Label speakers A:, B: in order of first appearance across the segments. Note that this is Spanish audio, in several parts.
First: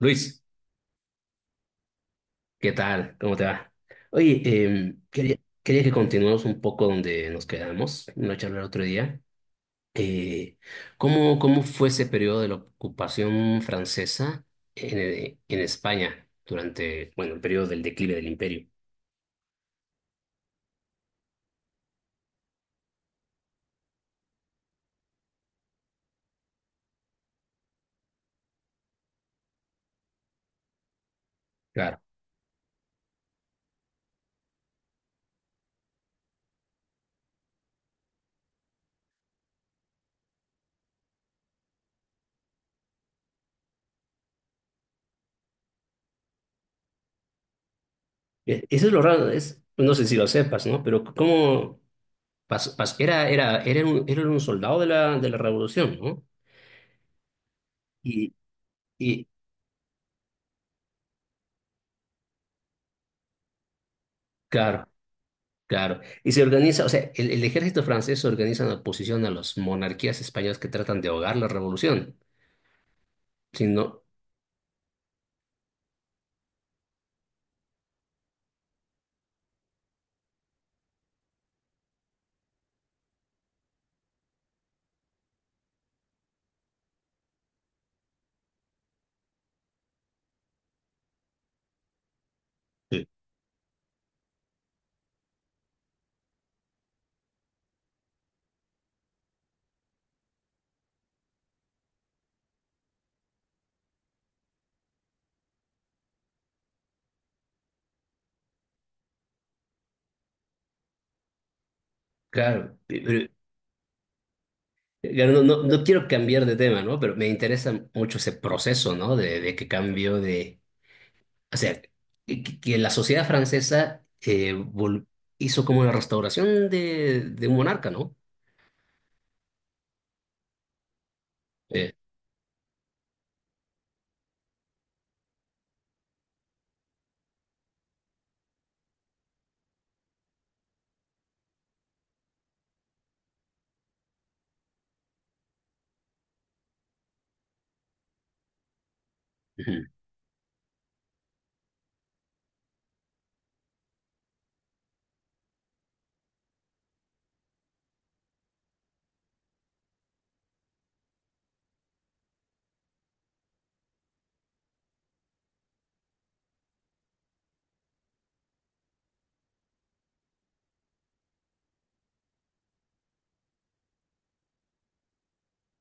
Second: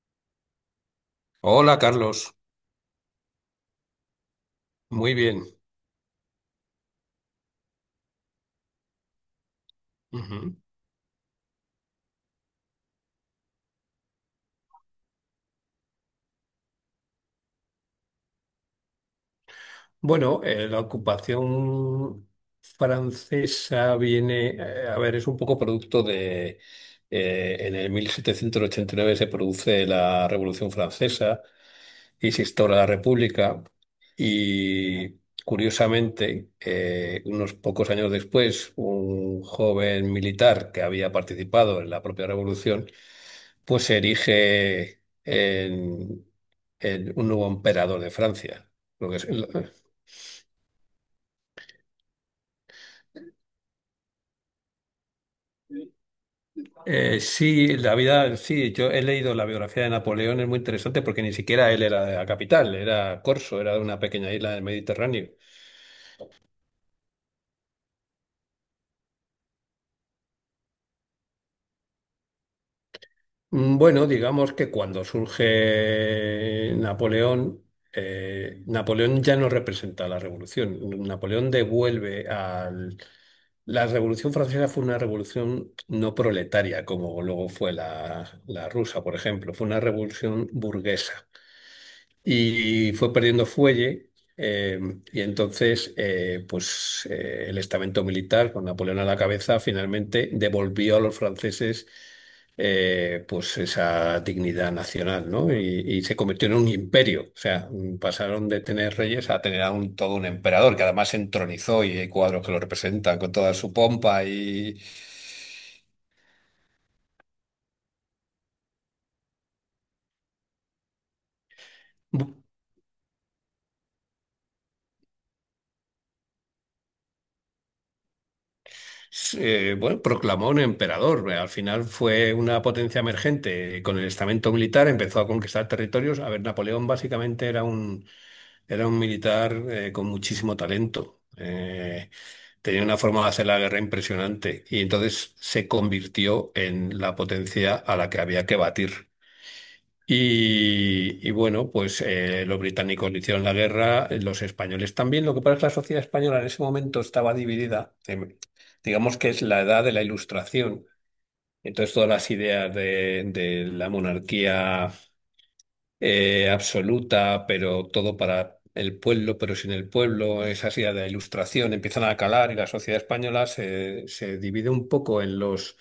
A: Luis,
B: Hola, Carlos.
A: ¿qué tal? ¿Cómo te va? Oye,
B: Muy bien.
A: quería que continuemos un poco donde nos quedamos, en la charla el otro día. Eh,
B: Ujú.
A: cómo fue ese periodo de la ocupación francesa en España durante, bueno, el periodo del declive del imperio?
B: Bueno, la ocupación francesa viene, a ver, es un poco producto de, en el 1789 se produce la Revolución Francesa
A: Claro.
B: y se instaura la República y, curiosamente, unos pocos años después, un joven militar que había participado en la propia Revolución pues se erige en un nuevo emperador de Francia.
A: Eso es lo
B: Lo que es-
A: raro, es, no sé si lo sepas, ¿no? Pero ¿cómo pasó? Era un soldado de de la revolución, ¿no?
B: sí, la
A: Y,
B: vida, sí, yo he
A: y
B: leído la biografía de Napoleón. Es muy interesante porque ni siquiera él era de la capital, era Corso, era de una pequeña isla del
A: claro.
B: Mediterráneo.
A: Claro, y se organiza, o sea, el ejército francés se organiza en oposición a las monarquías españolas que tratan de ahogar la revolución. Si
B: Mm.
A: no,
B: Bueno, digamos que cuando surge Napoleón, Napoleón ya no representa la revolución. Napoleón devuelve al La Revolución Francesa fue una revolución no proletaria, como luego fue la rusa, por ejemplo. Fue una revolución burguesa y fue perdiendo fuelle. eh, y entonces, el estamento militar, con Napoleón a la cabeza, finalmente devolvió a los franceses pues esa dignidad nacional, ¿no? Y se convirtió en un imperio. O sea, mm, pasaron de tener reyes a tener a todo un emperador, que además se entronizó, y hay cuadros que lo
A: claro,
B: representan con toda su pompa. Y
A: claro, no quiero cambiar de tema, ¿no? Pero me interesa mucho ese proceso, ¿no? De que cambió de, o sea, que la sociedad francesa hizo como la restauración de un monarca, ¿no?
B: bueno, proclamó un emperador. Al final
A: Sí,
B: fue una potencia emergente. Con el estamento militar empezó a conquistar territorios. A ver, Napoleón básicamente era un militar con muchísimo talento. Tenía una forma de hacer la guerra impresionante, y entonces se convirtió en la potencia a la que había que batir.
A: ujú,
B: Y bueno, pues los británicos le hicieron la guerra, los españoles también. Lo que pasa es que la sociedad española en ese momento estaba dividida. Digamos que es la edad de la Ilustración. Entonces, todas las ideas de la monarquía absoluta, pero todo para el pueblo, pero sin el pueblo, esas ideas de la Ilustración empiezan a calar, y la sociedad española se divide un poco en los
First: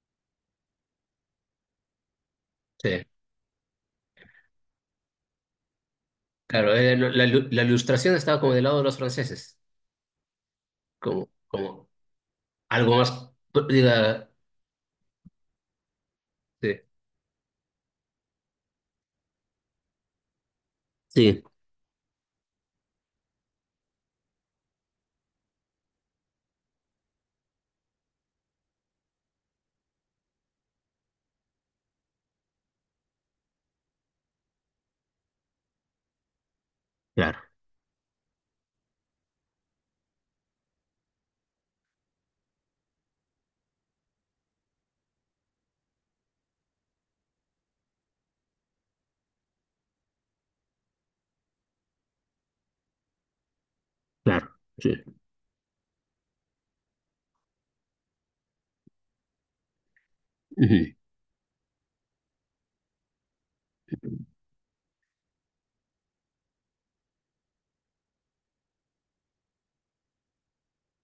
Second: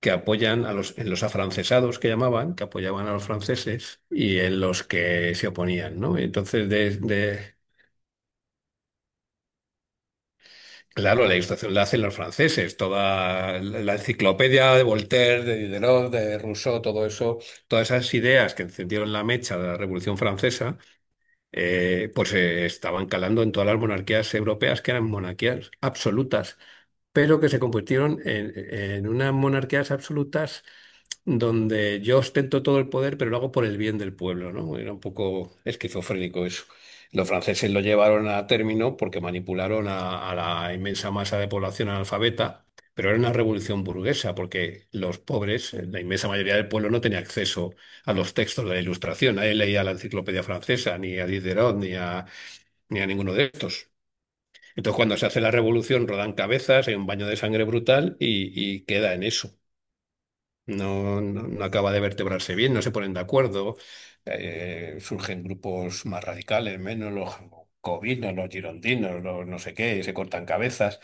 B: que apoyan a los, en los afrancesados, que llamaban, que
A: sí.
B: apoyaban a los franceses, y en los que se oponían, ¿no?
A: Claro, la ilustración estaba como del lado de los franceses,
B: Claro, la Ilustración la
A: como
B: hacen los franceses,
A: algo más,
B: toda la
A: diga...
B: enciclopedia de Voltaire, de Diderot, de
A: Sí.
B: Rousseau, todo eso, todas esas ideas que encendieron la mecha de la Revolución Francesa.
A: Sí,
B: Pues se estaban calando en todas las monarquías europeas, que eran monarquías absolutas, pero que se convirtieron en unas monarquías absolutas donde yo ostento todo el poder, pero lo hago por el bien del pueblo, ¿no? Era un poco esquizofrénico eso. Los
A: claro,
B: franceses lo llevaron a término porque manipularon a la inmensa masa de población analfabeta, pero era una revolución burguesa, porque los pobres, la inmensa mayoría del pueblo, no tenía acceso a los textos de la Ilustración. Nadie leía la enciclopedia francesa, ni a Diderot, ni a ni a ninguno de estos.
A: claro, sí.
B: Entonces, cuando se hace la revolución, rodan cabezas, hay un baño de sangre brutal, y queda en eso.
A: Ujú.
B: No, no, no acaba de vertebrarse bien, no se ponen de acuerdo, surgen grupos más radicales, menos los jacobinos, los girondinos, los no sé qué, se cortan cabezas.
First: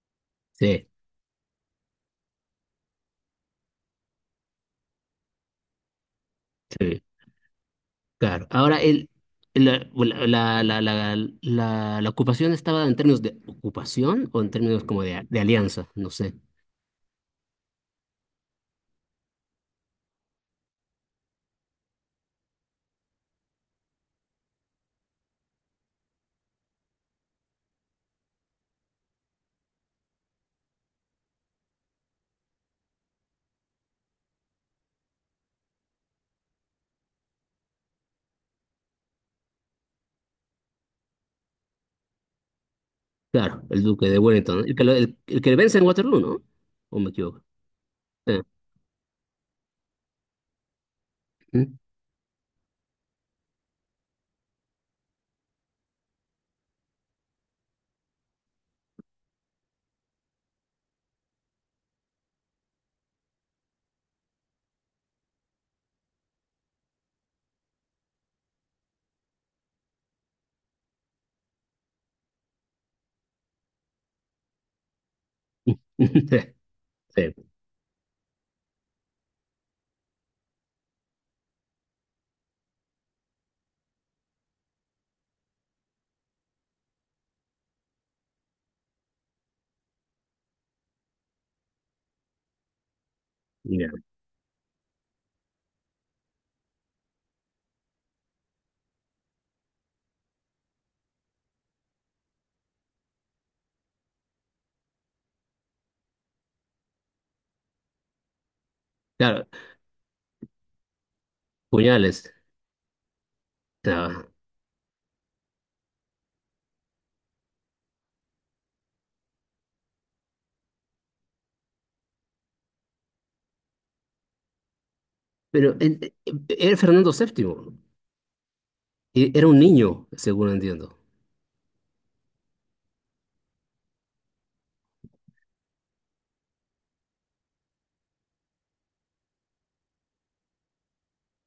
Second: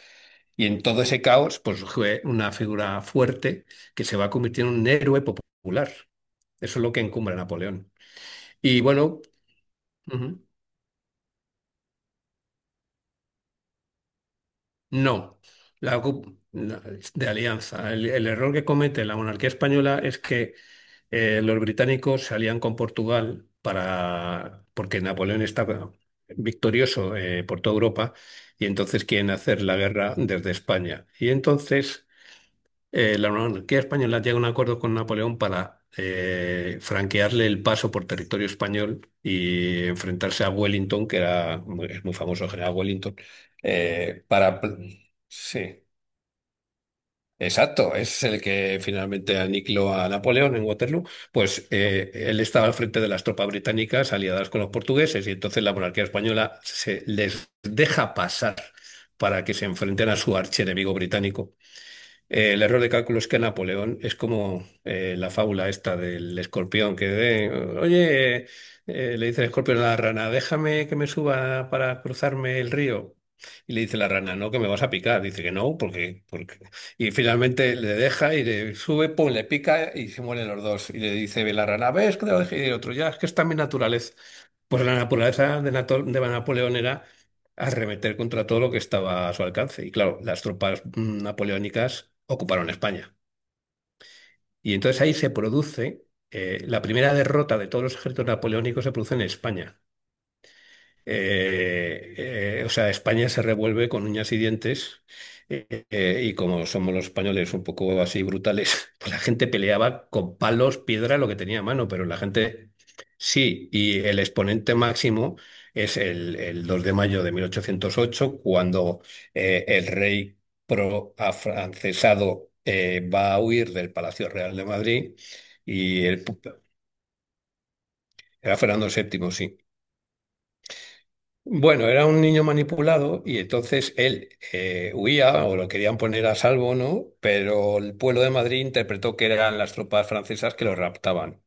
B: Y en
A: Sí,
B: todo ese caos, pues surge una figura fuerte que se va a convertir en un héroe popular. Eso es lo
A: sí,
B: que encumbra a Napoleón.
A: claro.
B: Y
A: Ahora,
B: bueno,
A: la, la,
B: ujú.
A: la, la, la ocupación estaba en términos de ocupación o en términos como de
B: no,
A: alianza,
B: la,
A: no sé.
B: ocu- la- de alianza. El error que comete la monarquía española es que los británicos se alían con Portugal para, porque Napoleón está victorioso por toda Europa, y entonces quieren hacer la guerra desde España. Y entonces la monarquía española llega a un acuerdo con Napoleón para franquearle el paso por territorio español y enfrentarse a Wellington, que es muy famoso el general Wellington.
A: Claro, el duque de
B: eh, para...
A: Wellington, el que vence en
B: Sí,
A: Waterloo, ¿no? ¿O me equivoco?
B: exacto, es
A: Sí.
B: el que finalmente aniquiló a Napoleón en Waterloo. Pues
A: ¿Mm?
B: él estaba al frente de las tropas británicas aliadas con los portugueses, y entonces la monarquía española se les deja pasar para que se enfrenten a su archienemigo británico. El error de cálculo es que Napoleón es como la fábula esta del escorpión. Oye, le dice el escorpión a la rana, déjame que me suba para cruzarme el río. Y le dice la rana, no, que me vas a picar. Dice que no, porque, porque... Y
A: Sí,
B: finalmente le deja y le sube, pum, le pica y se mueren los dos. Y le dice la rana, ¿ves que te lo dejé? Y el otro, ya, es que está mi naturaleza. Pues la naturaleza de Napoleón era arremeter contra todo lo que estaba a su alcance. Y claro, las tropas napoleónicas ocuparon España.
A: ya.
B: Y entonces ahí se produce, la primera derrota de todos los ejércitos napoleónicos se produce en España. O sea, España se revuelve con uñas y dientes, y como somos los españoles un poco así brutales, pues la
A: Claro,
B: gente peleaba con palos, piedra, lo que tenía a mano. Pero la
A: puñales.
B: gente sí, y el
A: Ah,
B: exponente máximo es el 2 de mayo de mil ochocientos ocho, cuando el rey pro-afrancesado va a huir del Palacio Real de Madrid.
A: Pero en-
B: y el, pu-
A: era Fernando VII,
B: era Fernando VII,
A: era
B: sí.
A: un niño, según entiendo.
B: Bueno, era un niño manipulado, y entonces él huía, o lo querían poner a salvo, ¿no? Pero el pueblo de Madrid interpretó que eran las tropas francesas que lo raptaban.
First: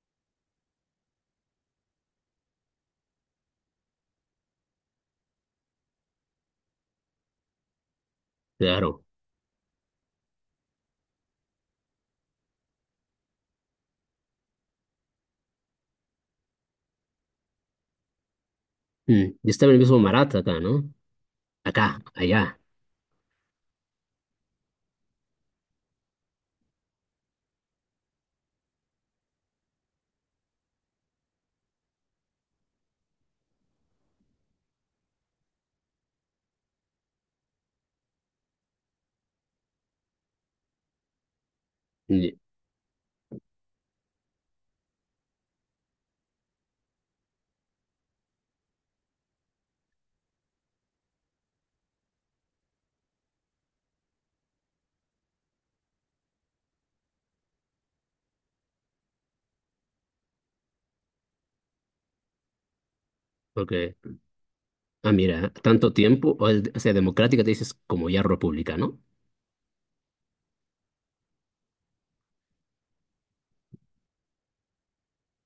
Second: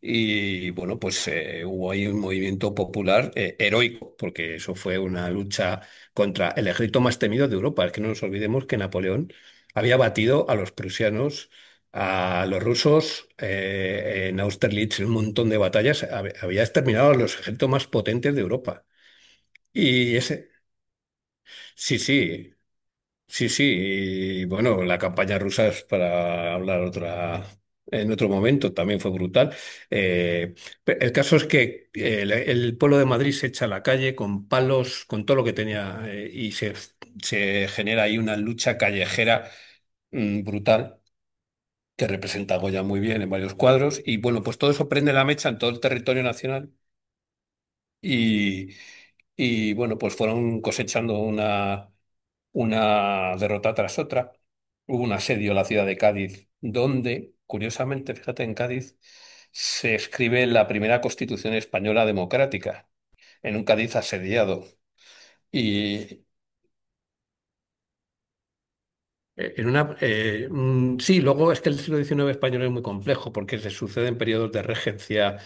B: Y bueno, pues hubo ahí un movimiento popular heroico, porque eso fue una lucha contra el ejército más temido de Europa. Es que no nos olvidemos que
A: Claro.
B: Napoleón había batido a los prusianos, a los rusos, en Austerlitz, en un montón de batallas, había exterminado a los ejércitos más potentes de Europa.
A: Mm. Y estaba en el mismo
B: Y
A: Marat
B: ese,
A: acá, ¿no?
B: sí,
A: Acá,
B: sí,
A: allá.
B: sí, sí. Y bueno, la campaña rusa es para hablar otra, en otro momento, también fue brutal. Eh, el caso es que el pueblo de Madrid se echa a la calle con palos, con todo lo que tenía, y se genera ahí una lucha callejera brutal, que
A: Y-
B: representa a Goya muy bien en varios cuadros. Y bueno, pues todo eso prende la mecha en todo el territorio nacional, y, y bueno, pues fueron cosechando una derrota tras otra. Hubo un asedio a la ciudad de Cádiz, donde, curiosamente, fíjate, en Cádiz se escribe la primera Constitución española democrática, en un
A: Porque,
B: Cádiz asediado.
A: ah, mira, tanto
B: Y
A: tiempo, o, o sea, democrática te dices como ya república, ¿no?
B: sí, luego es que el siglo XIX español es muy complejo, porque se suceden periodos de regencia.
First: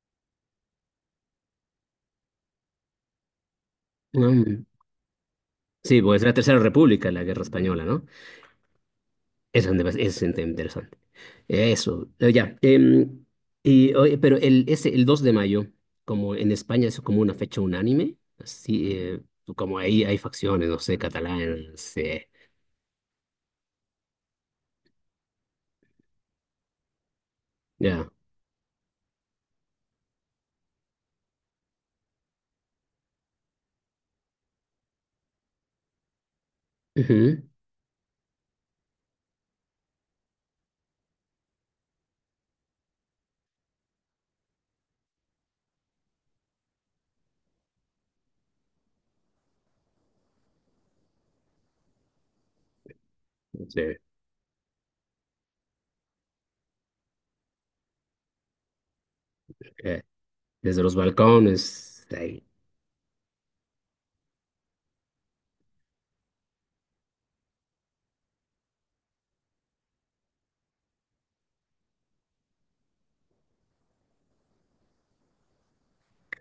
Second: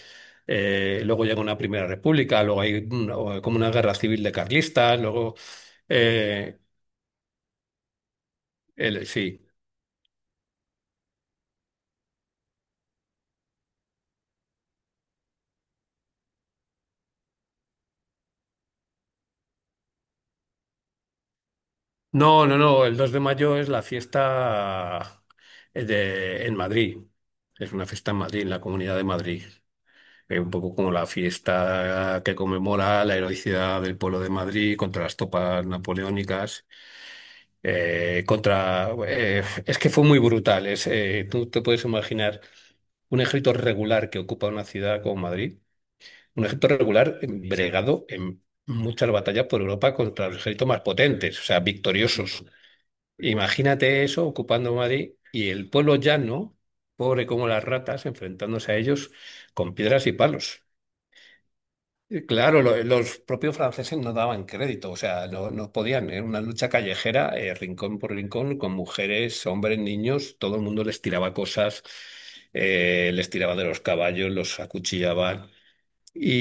B: Luego llega una primera república, luego hay una- o- como una guerra civil de
A: Mm,
B: carlistas, luego
A: sí, pues la Tercera
B: eh,
A: República, la Guerra Española, ¿no?
B: sí.
A: Eso es, es interesante. Eso, ya. Y, oye, pero el 2 de mayo, como en España es como una fecha unánime, así, como ahí hay facciones, no sé, catalanes,
B: No, no, no, el 2 de mayo es la fiesta en Madrid. Es una
A: ya.
B: fiesta en Madrid, en la Comunidad de Madrid. Es un poco como la fiesta que conmemora la heroicidad del pueblo de Madrid contra las tropas napoleónicas.
A: Ujú,
B: Es que fue muy brutal. Es, tú te puedes imaginar un ejército regular que ocupa una ciudad como Madrid, un ejército regular bregado en muchas batallas por Europa contra los ejércitos más potentes, o sea, victoriosos.
A: sí,
B: Imagínate eso ocupando Madrid, y el pueblo llano, pobre como las ratas, enfrentándose a ellos con
A: eh,
B: piedras y palos.
A: desde los balcones,
B: Y
A: ahí,
B: claro, los propios franceses no daban crédito, o sea, no, no podían. Era una lucha callejera, rincón por rincón, con mujeres, hombres, niños, todo el mundo les tiraba cosas, les tiraba de los caballos, los acuchillaban.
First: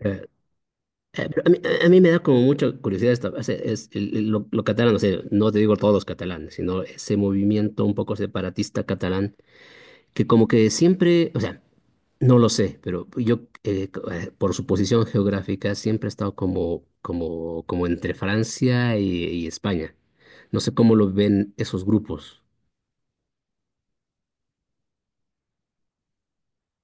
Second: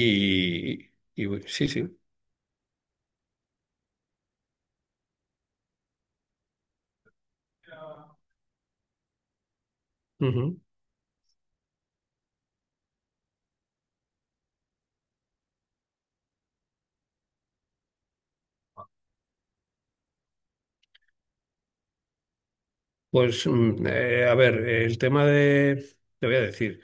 A: eh,
B: y
A: Eh, pero a mí,
B: sí, sí.
A: a mí me da como mucha curiosidad esta, lo catalán, o sea, no te digo todos los catalanes, sino ese movimiento un poco separatista catalán, que como que siempre, o sea, no lo sé, pero yo, por su posición geográfica, siempre he estado como entre Francia y España. No sé cómo lo ven esos grupos.
B: Pues, a ver, te voy a decir,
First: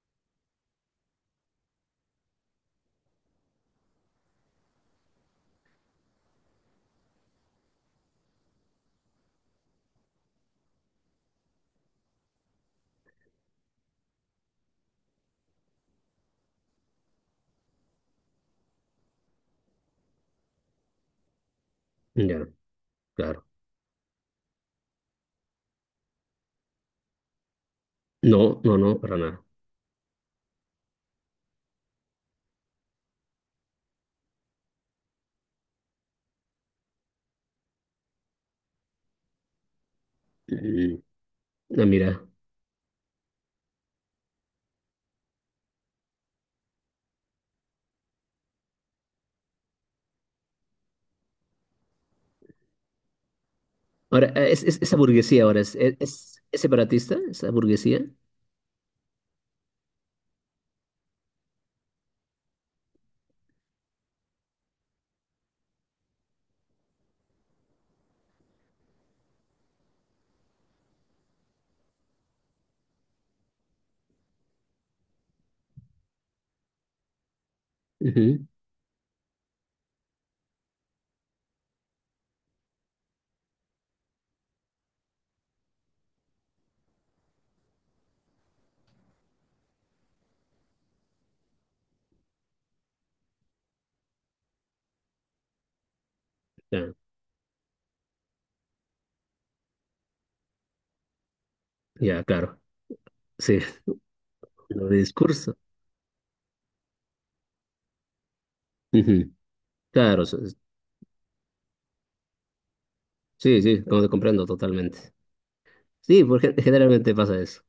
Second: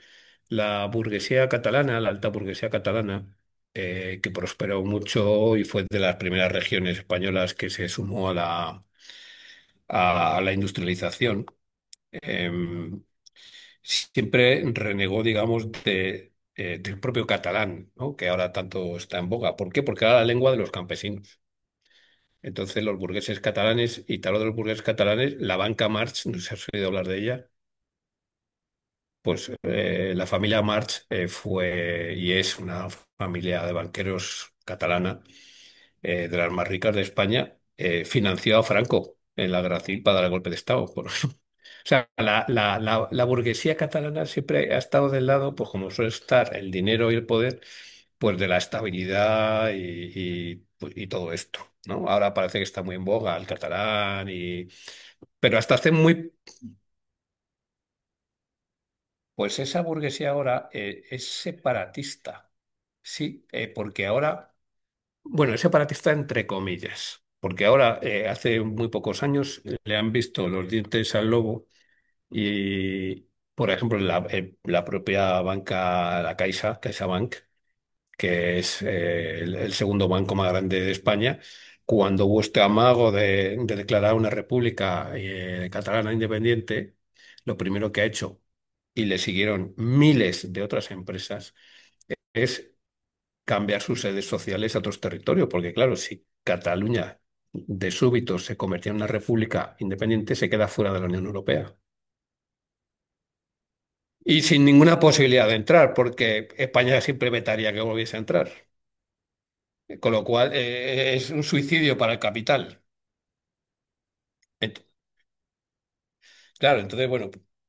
B: la burguesía catalana, la alta burguesía catalana, que prosperó mucho y fue de las primeras regiones españolas que se sumó a la industrialización, em, siempre renegó, digamos, del propio catalán, ¿no? Que ahora tanto está en boga. ¿Por qué? Porque era la lengua de los campesinos.
A: Ya,
B: Entonces, los burgueses
A: claro.
B: catalanes, y te hablo de los burgueses catalanes, la banca Marx, no sé si has oído hablar de ella.
A: No, no, no, para nada.
B: Pues la familia March fue y es una familia de banqueros catalana, de las más ricas de España. Financió a Franco en la Gracil para dar el golpe de Estado.
A: Mm,
B: O
A: no,
B: sea,
A: mira.
B: la burguesía catalana siempre ha estado del lado, pues como suele estar el dinero y el poder, pues de la estabilidad, y, pues, y todo esto, ¿no? Ahora parece que está muy en boga el
A: Ahora,
B: catalán y...
A: esa burguesía
B: Pero
A: ahora
B: hasta hace muy
A: es separatista, esa burguesía.
B: Pues esa burguesía ahora es separatista, sí, porque ahora, bueno, es separatista entre comillas, porque ahora, hace muy pocos años, le han visto los dientes al lobo. Y, por ejemplo, la, la propia banca, la Caixa, CaixaBank,
A: Ujú,
B: que es el segundo banco más grande de España, cuando vuestro amago de declarar una república catalana independiente, lo primero que ha hecho, y le siguieron miles de otras empresas, es cambiar sus sedes sociales a otros territorios, porque claro, si
A: ya,
B: Cataluña de súbito se convertía en una república independiente, se queda fuera de la Unión Europea.
A: ya, claro. Sí,
B: Y sin
A: lo de
B: ninguna posibilidad de
A: discurso.
B: entrar, porque España siempre vetaría que volviese a entrar.
A: Ujú.
B: Con lo
A: Claro, so-
B: cual, es un suicidio para el capital.
A: sí, sí, como te comprendo
B: Ent-
A: totalmente. Sí, porque
B: claro, entonces,
A: generalmente
B: bueno.
A: pasa eso.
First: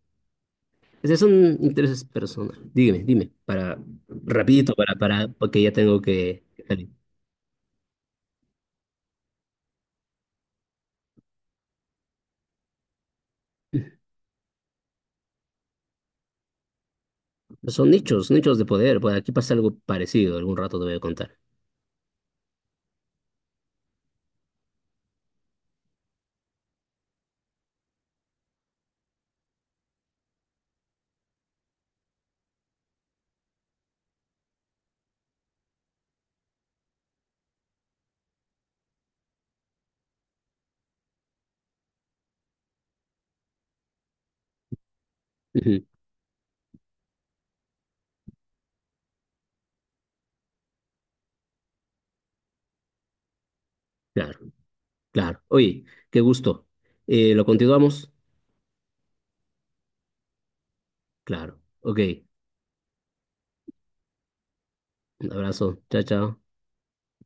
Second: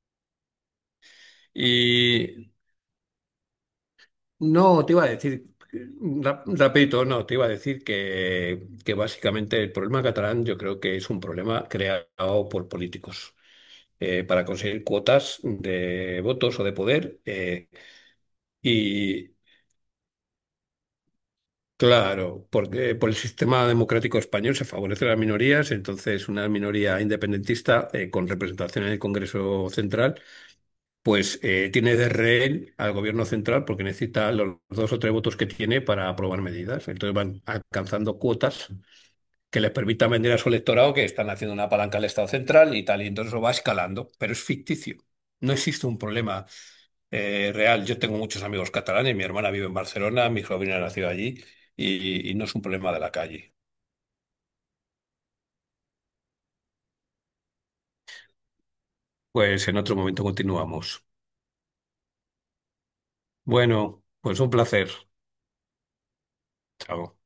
A: Ese son intereses
B: Y
A: personales. Dígame, dime, para, rapidito,
B: no, te iba a decir,
A: porque ya tengo que salir.
B: rapidito. No, te iba a decir que básicamente el problema catalán yo creo que es un problema creado por políticos para conseguir cuotas de votos o de poder.
A: Son nichos, nichos de poder. Bueno, aquí
B: Y
A: pasa algo parecido, algún rato te voy a contar.
B: claro, porque por el sistema democrático español se favorecen las minorías, entonces una minoría independentista con representación en el Congreso Central, pues tiene de rehén al gobierno central, porque necesita los dos o tres votos que tiene para aprobar medidas. Entonces van alcanzando cuotas que les permitan vender a su electorado que están haciendo una palanca al Estado central y tal, y entonces eso va escalando, pero es ficticio. No
A: Ujú.
B: existe un problema real. Yo tengo muchos amigos catalanes, mi hermana vive en Barcelona, mi sobrina nació allí, y no es un problema de la calle.
A: Claro, claro. Oye, qué gusto. ¿Lo continuamos?
B: Pues en otro momento continuamos.
A: Claro. Ok,
B: Bueno, pues un placer.
A: un abrazo. Chao, chao.
B: Chao.